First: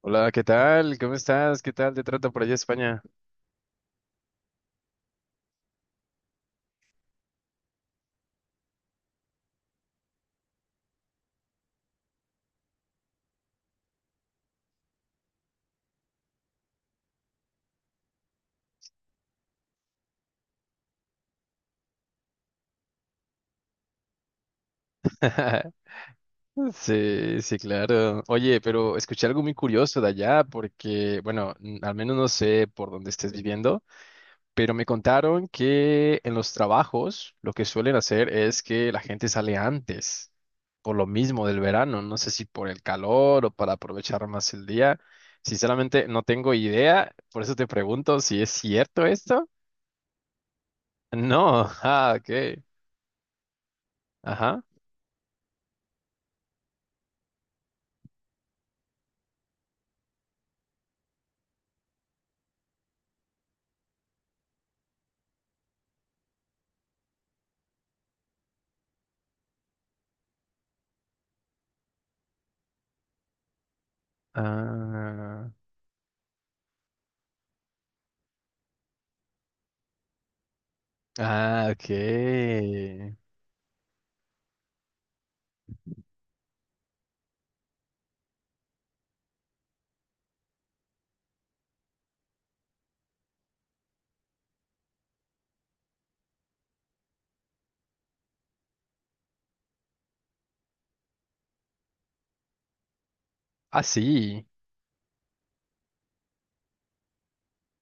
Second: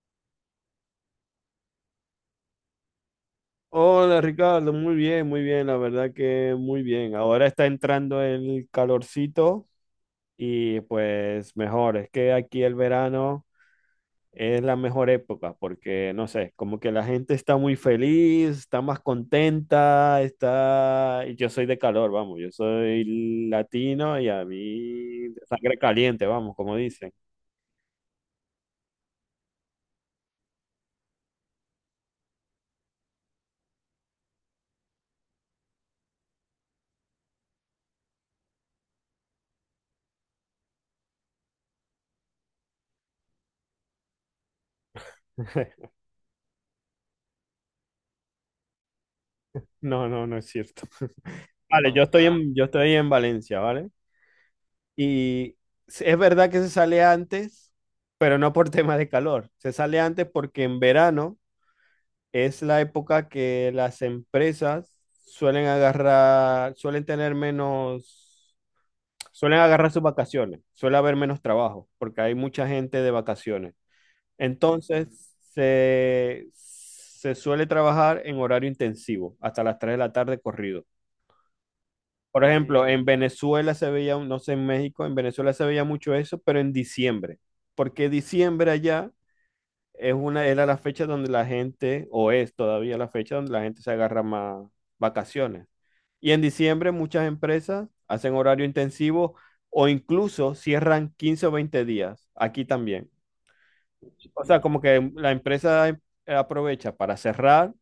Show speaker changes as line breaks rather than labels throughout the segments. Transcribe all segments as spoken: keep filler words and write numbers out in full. Hola, ¿qué tal? ¿Cómo estás? ¿Qué tal te trata por allá España?
Hola Ricardo, muy bien, muy bien, la verdad que muy bien. Ahora está entrando el calorcito y pues mejor, es que aquí el verano es la mejor época porque no sé, como que la gente está muy feliz, está más contenta, está... y yo soy de calor, vamos, yo soy latino y a mí sangre caliente, vamos, como dicen.
Sí, sí, claro. Oye, pero escuché algo muy curioso de allá porque, bueno, n- al menos no sé por dónde estés viviendo, pero me contaron que en los trabajos lo que suelen hacer es que la gente sale antes, por lo mismo del verano, no sé si por el calor o para aprovechar más el día. Sinceramente, no tengo idea, por eso te pregunto si es cierto esto.
No, no, no es cierto.
No,
Vale, yo
ah,
estoy en,
ok.
yo estoy en Valencia, ¿vale?
Ajá.
Y es verdad que se sale antes, pero no por tema de calor. Se sale antes porque en verano es la época que las empresas suelen agarrar, suelen tener menos, suelen agarrar sus vacaciones, suele haber menos trabajo porque hay mucha gente de vacaciones. Entonces,
Ah,
se, se suele trabajar en horario intensivo, hasta las tres de la tarde corrido.
ah, ok.
Por ejemplo, en Venezuela se veía, un- no sé, en México, en Venezuela se veía mucho eso, pero en diciembre, porque diciembre allá es una, era la fecha donde la gente, o es todavía la fecha donde la gente se agarra más vacaciones. Y en diciembre muchas empresas hacen horario intensivo o incluso cierran quince o veinte días, aquí también.
Ah, sí.
O sea, como que la empresa eh, aprovecha para cerrar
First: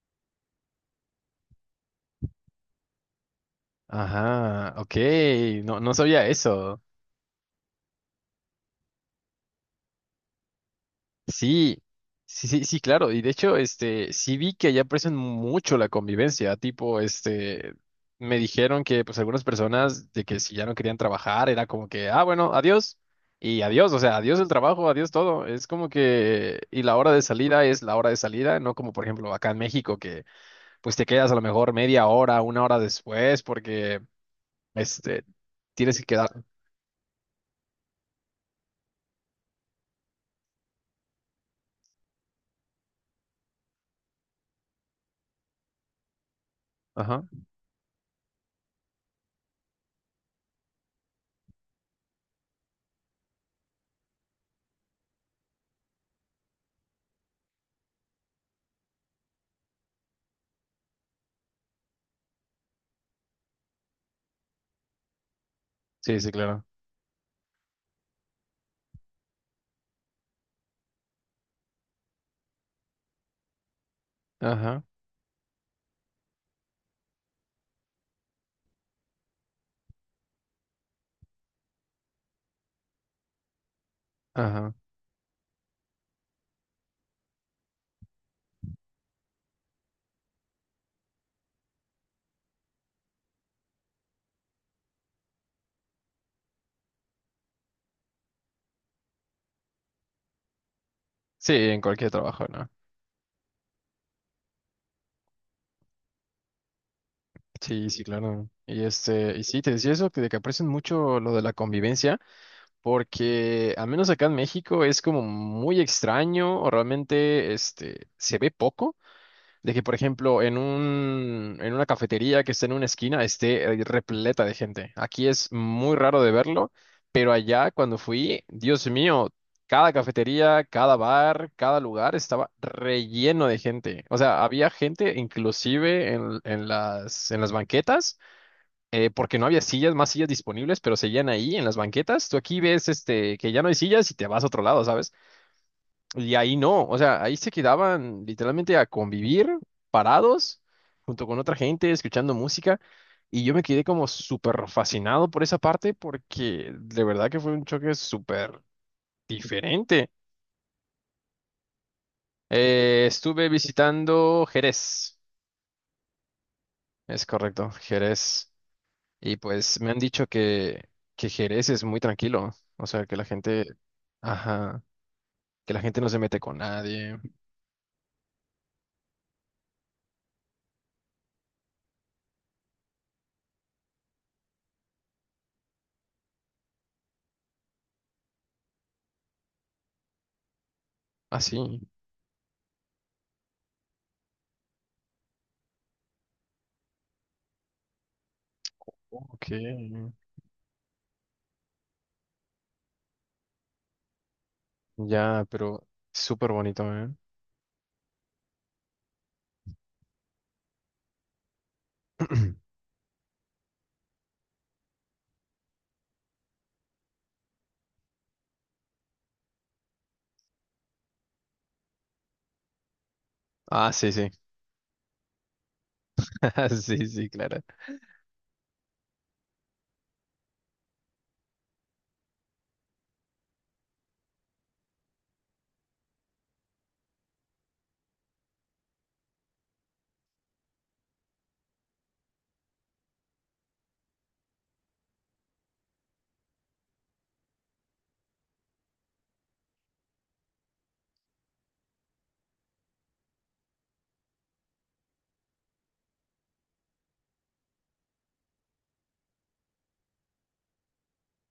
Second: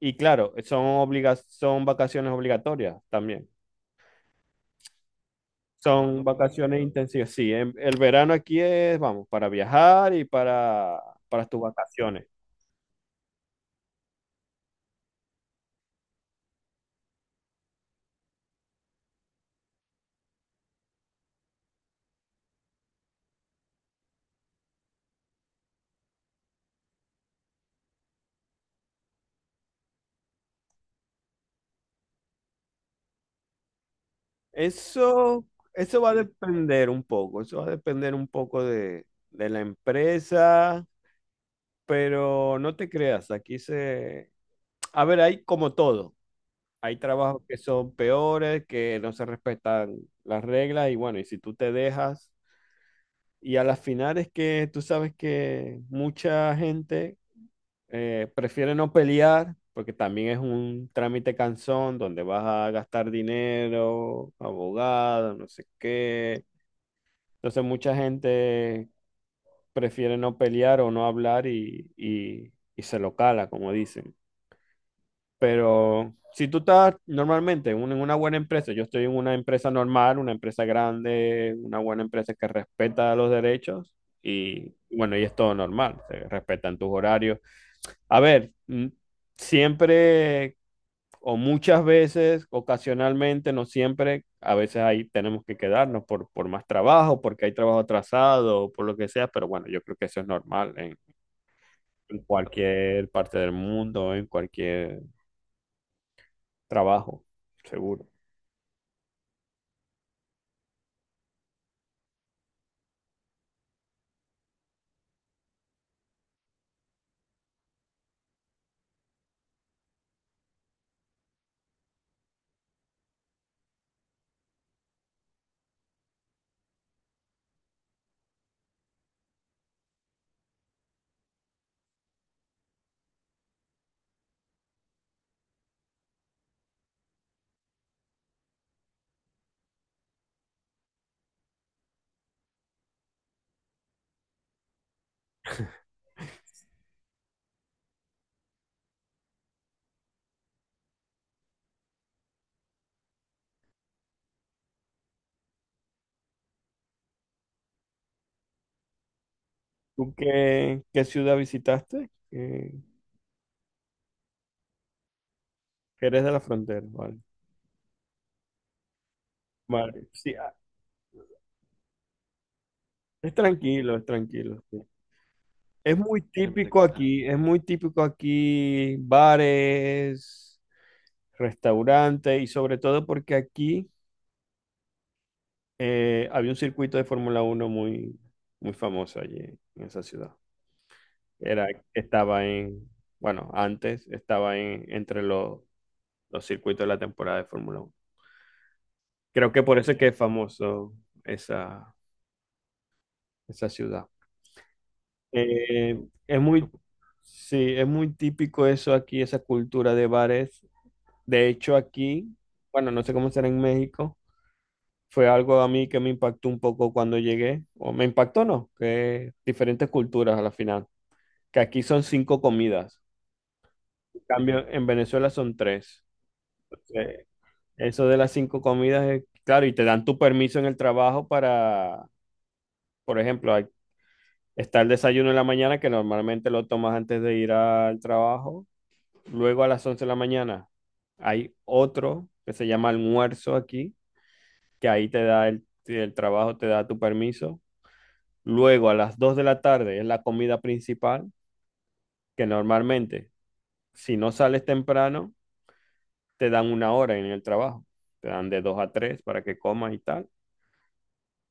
y claro, son obliga- son vacaciones obligatorias también.
Ajá, ok. No, no
Son
sabía eso.
vacaciones intensivas. Sí, en- el verano aquí es, vamos, para viajar y para, para tus
Sí,
vacaciones.
sí, sí, sí, claro. Y de hecho, este, sí vi que allá aprecian mucho la convivencia. Tipo, este, me dijeron que, pues, algunas personas de que si ya no querían trabajar, era como que, ah, bueno, adiós. Y adiós, o sea, adiós el trabajo, adiós todo. Es como que, y la hora de salida es la hora de salida, no como por ejemplo acá en México, que pues te quedas a lo mejor media hora, una hora después, porque este,
Eso,
tienes
eso
que
va a
quedar.
depender un poco, eso va a depender un poco de, de la empresa, pero no te creas, aquí se... A ver, hay como todo, hay
Ajá,
trabajos que son peores, que no se respetan las reglas y bueno, y si tú te dejas, y a las finales que tú sabes que mucha gente eh, prefiere no pelear porque también es un trámite cansón donde vas a gastar dinero, abogado, no sé
sí, sí,
qué.
claro.
Entonces mucha gente prefiere no pelear o no hablar y, y- y se lo cala, como dicen.
Ajá,
Pero si tú estás normalmente en un- en una buena empresa, yo estoy en una empresa normal, una empresa grande, una buena empresa que respeta los derechos
ajá.
y bueno, y es todo normal, se respetan tus horarios. A ver, mm, siempre o muchas veces, ocasionalmente, no siempre, a veces ahí tenemos que quedarnos por, por más trabajo, porque hay trabajo atrasado, o por lo que sea, pero bueno, yo creo que eso es normal en,
Sí, en cualquier
en
trabajo, ¿no?
cualquier parte del mundo, en cualquier trabajo,
Sí, sí,
seguro.
claro. Y este, y sí, te decía eso, que de que aprecian mucho lo de la convivencia, porque al menos acá en México es como muy extraño, o realmente este se ve poco. De que, por ejemplo, en un, en una cafetería que esté en una esquina, esté eh, repleta de gente. Aquí es muy raro de verlo, pero allá cuando fui, Dios mío, cada cafetería, cada bar, cada lugar estaba relleno de gente. O sea, había gente inclusive en, en las, en las banquetas, eh, porque no había sillas, más sillas disponibles, pero seguían ahí en las banquetas. Tú aquí ves este, que ya no hay sillas y te vas a otro lado, ¿sabes? Y ahí no, o sea, ahí se quedaban literalmente a convivir parados junto con otra gente, escuchando música. Y yo me quedé como súper fascinado por esa parte porque de verdad que fue un choque súper diferente.
¿Tú qué, qué ciudad visitaste? ¿Qué,
Eh, estuve visitando Jerez,
qué eres de la frontera? Vale.
es correcto, Jerez. Y pues me han
Vale.
dicho
Sí, ah,
que, que Jerez es muy tranquilo, o sea, que la
es
gente,
tranquilo, es tranquilo. Sí.
ajá, que la
Es
gente no se
muy
mete con
típico que
nadie.
aquí, es muy típico aquí bares, restaurantes y sobre todo porque aquí eh, había un circuito de Fórmula Uno muy, muy famoso allí en esa ciudad. Era,
Así.
estaba en, bueno, antes estaba en, entre los, los circuitos de la temporada de Fórmula Uno.
Ok.
Creo que por eso es que es famoso esa, esa ciudad.
Ya, pero
Eh, es
súper
muy,
bonito, ¿eh?
sí, es muy típico eso aquí, esa cultura de bares. De hecho, aquí, bueno, no sé cómo será en México, fue algo a mí que me impactó un poco cuando llegué, o me impactó no, que diferentes culturas a la final, que aquí son cinco comidas,
Ah, sí,
en
sí.
cambio en Venezuela son tres.
Sí,
Eh,
sí, claro.
Eso de las cinco comidas es claro, y te dan tu permiso en el trabajo para, por ejemplo, hay- está el desayuno en la mañana que normalmente lo tomas antes de ir al trabajo, luego a las once de la mañana hay otro que se llama almuerzo aquí que ahí te da el, el trabajo, te da tu permiso. Luego a las dos de la tarde es la comida principal, que normalmente si no sales temprano, te dan una hora en el trabajo. Te dan de dos a tres para que comas y tal.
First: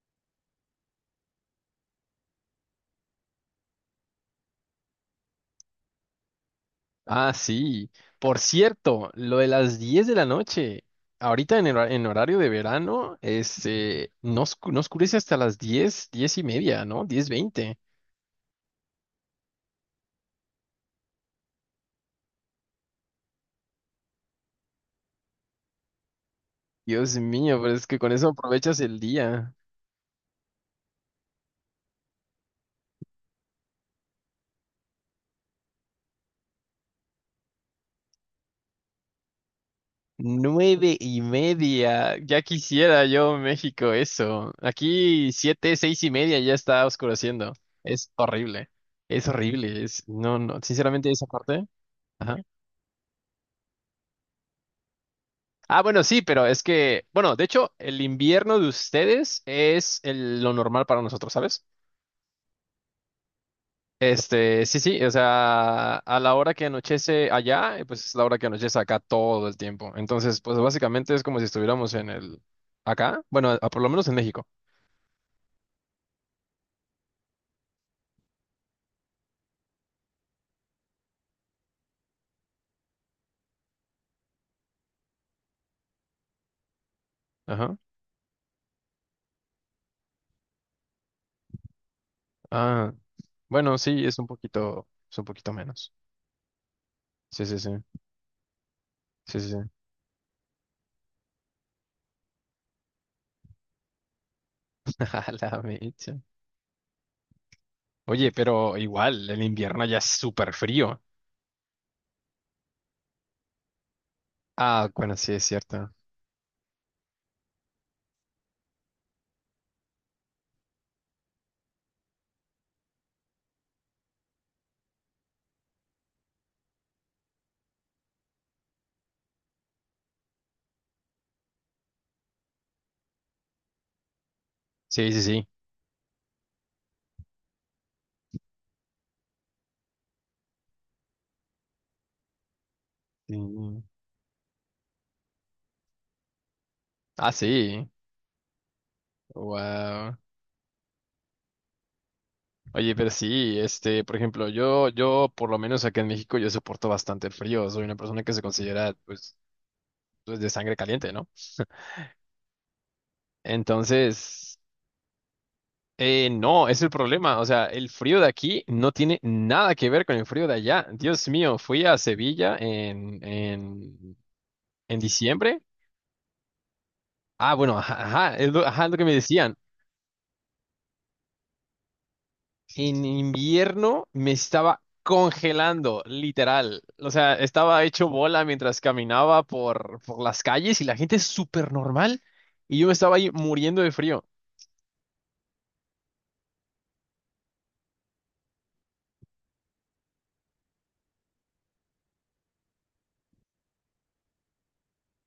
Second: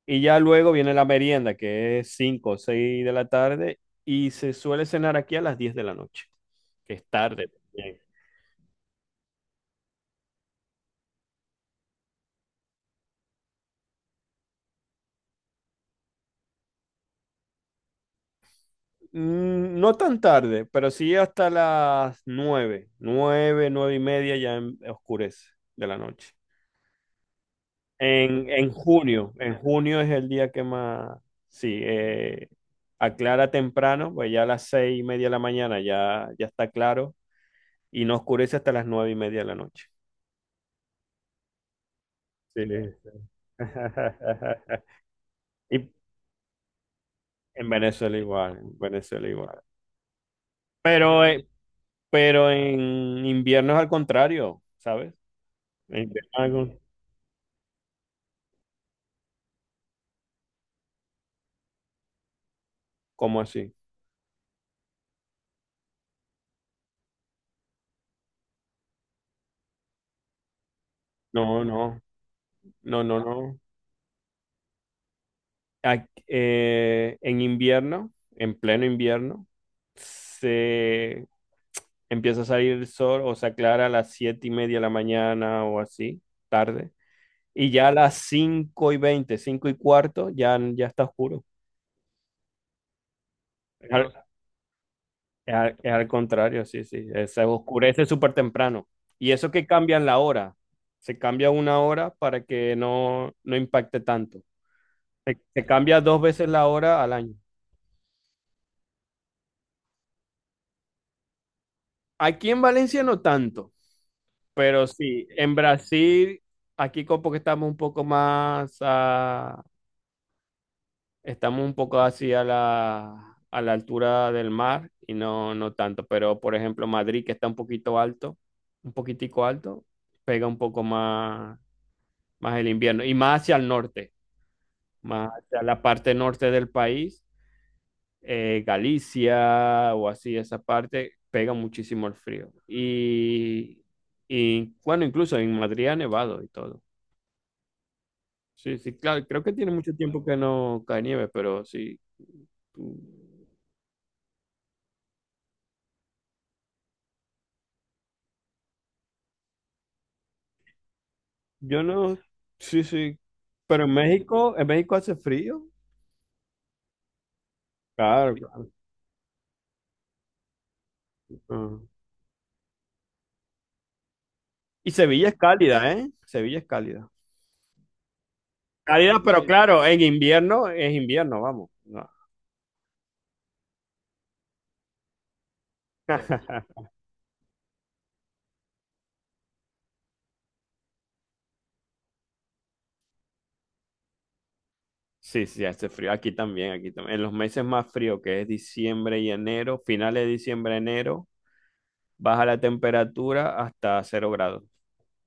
Y ya luego viene la merienda, que es cinco o seis de la tarde, y se suele cenar aquí a las diez de la noche, que es
Ah,
tarde
sí.
también.
Por cierto, lo de las diez de la noche. Ahorita en, el hora- en horario de verano, este, no, oscu- no oscurece hasta las diez, diez y media, ¿no? Diez veinte.
Mm, No tan tarde, pero sí hasta las nueve nueve nueve y media ya em- oscurece de la noche.
Dios mío, pero es que con eso
En, en
aprovechas el
junio,
día.
en junio es el día que más, sí, eh, aclara temprano, pues ya a las seis y media de la mañana ya, ya está claro y no oscurece hasta las nueve y media de la noche.
Nueve y media. Ya
Sí.
quisiera yo México eso. Aquí siete,
Y
seis y media ya está oscureciendo.
en
Es
Venezuela igual,
horrible.
en
Es
Venezuela igual.
horrible. Es, no, no. Sinceramente,
Pero,
esa
eh,
parte. Ajá.
pero en invierno es al contrario, ¿sabes?
Ah,
En
bueno, sí,
invierno es
pero es
algo.
que, bueno, de hecho, el invierno de ustedes es el- lo normal para nosotros, ¿sabes?
¿Cómo así?
Este, sí, sí, o sea, a la hora que anochece allá, eh, pues es la hora que anochece acá todo el tiempo. Entonces, pues básicamente es como si
No,
estuviéramos
no,
en el,
no, no,
acá, bueno,
no.
a- por lo menos en México.
a- eh, en invierno, en pleno invierno, se empieza a salir el sol o se aclara a las siete y media de la mañana o así, tarde. Y
Ajá.
ya a las cinco y veinte, cinco y cuarto, ya, ya está oscuro.
Ah, bueno,
Es
sí,
al,
es un poquito, es un poquito
es al-
menos.
es al contrario, sí, sí. eh, Se
Sí, sí, sí.
oscurece súper temprano. Y
Sí, sí,
eso
sí.
que cambian la hora. Se cambia una hora para que no, no impacte tanto. Se,
A la
se cambia
mecha.
dos veces la hora al año.
Oye, pero igual, el invierno ya es súper frío.
Aquí en Valencia no tanto. Pero
Ah, bueno,
sí,
sí, es
en
cierto.
Brasil, aquí como que estamos un poco más, ah, estamos un poco así a la, a la altura del mar y no, no tanto. Pero por ejemplo, Madrid, que está un poquito alto, un poquitico alto, pega un poco más, más el invierno y más hacia el norte,
Sí, sí,
más
sí.
hacia la parte norte del país, eh, Galicia o así, esa parte, pega muchísimo el frío. Y,
Sí.
y bueno, incluso en Madrid ha nevado y todo.
Ah, sí.
Sí, sí, claro, creo que tiene mucho
Wow.
tiempo que no cae nieve, pero sí.
Oye,
mm,
pero sí, este, por ejemplo, yo, yo, por lo menos acá en México, yo soporto bastante el frío. Soy una persona que se considera, pues, pues, de sangre caliente, ¿no?
Yo no, sí, sí. Pero en México,
Entonces,
en México hace frío.
Eh, no, es el problema. O sea, el frío de
Claro,
aquí
claro.
no tiene nada que ver con el frío de allá. Dios mío,
Ah.
fui a Sevilla en, en,
Y
en
Sevilla es
diciembre.
cálida, ¿eh? Sevilla es cálida.
Ah, bueno, ajá, ajá, es lo, ajá, es lo que me
Cálida, pero
decían.
claro, en invierno es invierno, vamos. No.
En invierno me estaba congelando, literal. O sea, estaba hecho bola mientras caminaba por, por las calles y la gente es súper normal. Y yo me estaba ahí muriendo de frío.
Sí, sí, hace frío. Aquí también, aquí también. En los meses más fríos, que es diciembre y enero, finales de diciembre, enero, baja la temperatura hasta cero grados.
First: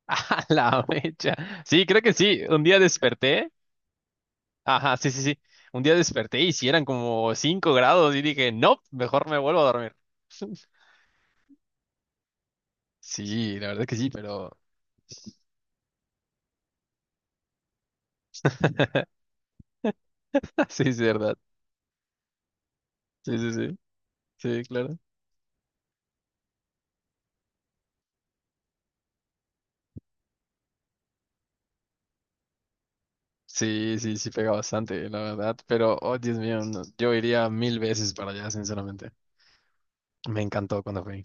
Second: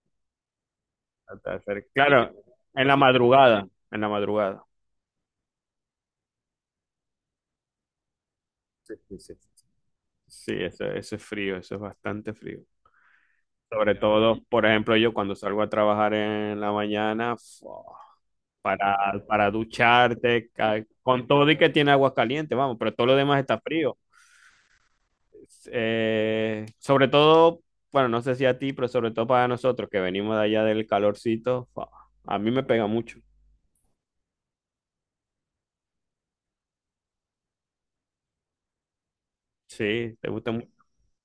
A la mecha.
Hasta cero-
Sí, creo que
Claro,
sí. Un día
en la
desperté.
madrugada, en la madrugada.
Ajá, sí, sí, sí. Un día desperté y si eran como cinco grados y dije, no,
Sí, sí,
mejor
sí.
me vuelvo a dormir.
Sí, eso, eso es frío, eso es bastante frío.
Sí, la verdad
Sobre
que sí,
todo,
pero
por ejemplo, yo cuando salgo a trabajar en la mañana, fu- para, para ducharte,
sí,
ca-
es
con
verdad.
todo y que tiene agua caliente, vamos, pero todo lo
Sí,
demás
sí,
está
sí,
frío.
sí, claro.
Eh, sobre todo, bueno, no sé si a ti, pero sobre todo para nosotros que venimos de allá del calorcito, fu- a mí me pega mucho.
Sí, sí, sí, pega bastante, la verdad. Pero, oh, Dios mío, no, yo iría mil veces para allá, sinceramente.
Sí, te
Me
gusta mucho.
encantó cuando fui.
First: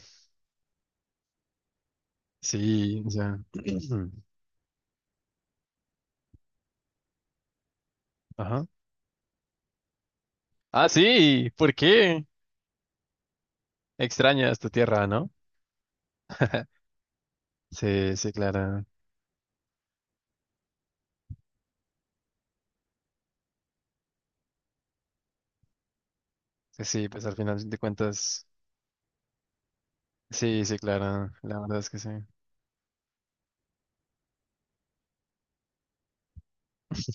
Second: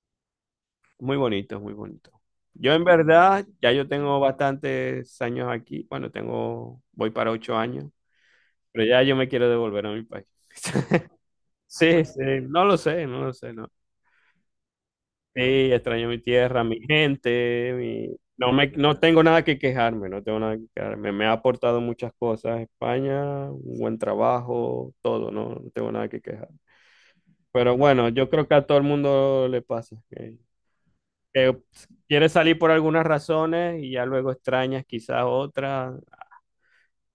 Muy bonito, muy bonito. Yo en
Sí, o sea.
verdad, ya yo tengo bastantes años aquí. Bueno, tengo, voy para ocho años,
Ajá.
pero ya yo me quiero devolver a mi país.
Ah, sí, ¿por
Sí, sí,
qué?
no lo sé, no lo sé, no.
Extrañas tu tierra, ¿no?
Sí, extraño mi tierra, mi gente,
Sí,
mi...
sí,
No me,
claro.
no tengo nada que quejarme, no tengo nada que quejarme. Me ha aportado muchas cosas España, un buen trabajo, todo, no, no tengo nada que quejar.
Sí, sí, pues al final
Pero
de
bueno, yo
cuentas.
creo que a todo el mundo le pasa, que
Sí, sí, claro.
que
La verdad es que sí.
quieres salir por algunas razones y ya luego extrañas quizás otras.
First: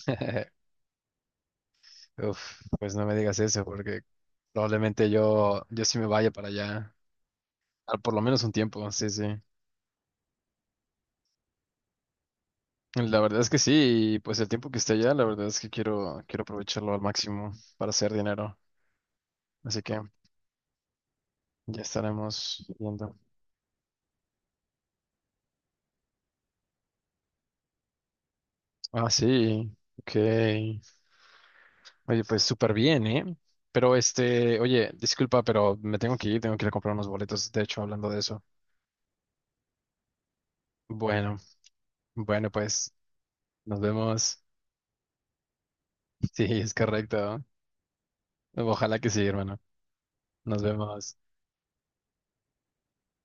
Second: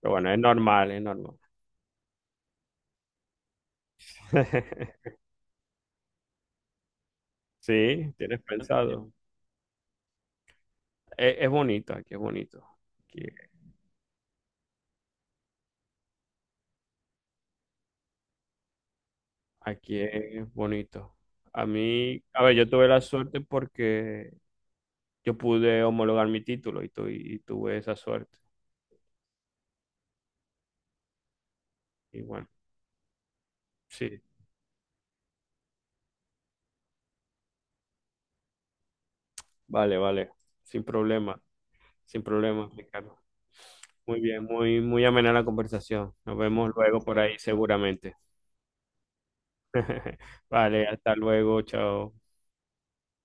Pero bueno, es normal, es normal.
Uf, pues no me digas eso, porque probablemente yo, yo sí me vaya para allá, al-
Sí,
por lo menos
tienes
un tiempo, sí,
pensado.
sí.
Es, es bonito, aquí es bonito.
La
Aquí,
verdad es que sí, y pues el tiempo que esté allá, la verdad es que quiero, quiero aprovecharlo al máximo para hacer dinero. Así
aquí
que
es bonito. A
ya
mí, a ver,
estaremos
yo tuve la
viendo.
suerte porque yo pude homologar mi título y, tu- y tuve esa suerte.
Ah, sí, ok.
Y
Oye, pues
bueno,
súper bien, ¿eh? Pero
sí,
este, oye, disculpa, pero me tengo que ir, tengo que ir a comprar unos boletos, de hecho, hablando de eso.
vale, vale, sin
Bueno,
problema, sin
bueno,
problema,
pues
Ricardo.
nos
Muy
vemos.
bien, muy, muy amena la conversación. Nos
Sí,
vemos
es
luego por ahí
correcto.
seguramente.
Ojalá que sí, hermano. Nos
Vale, hasta
vemos.
luego, chao.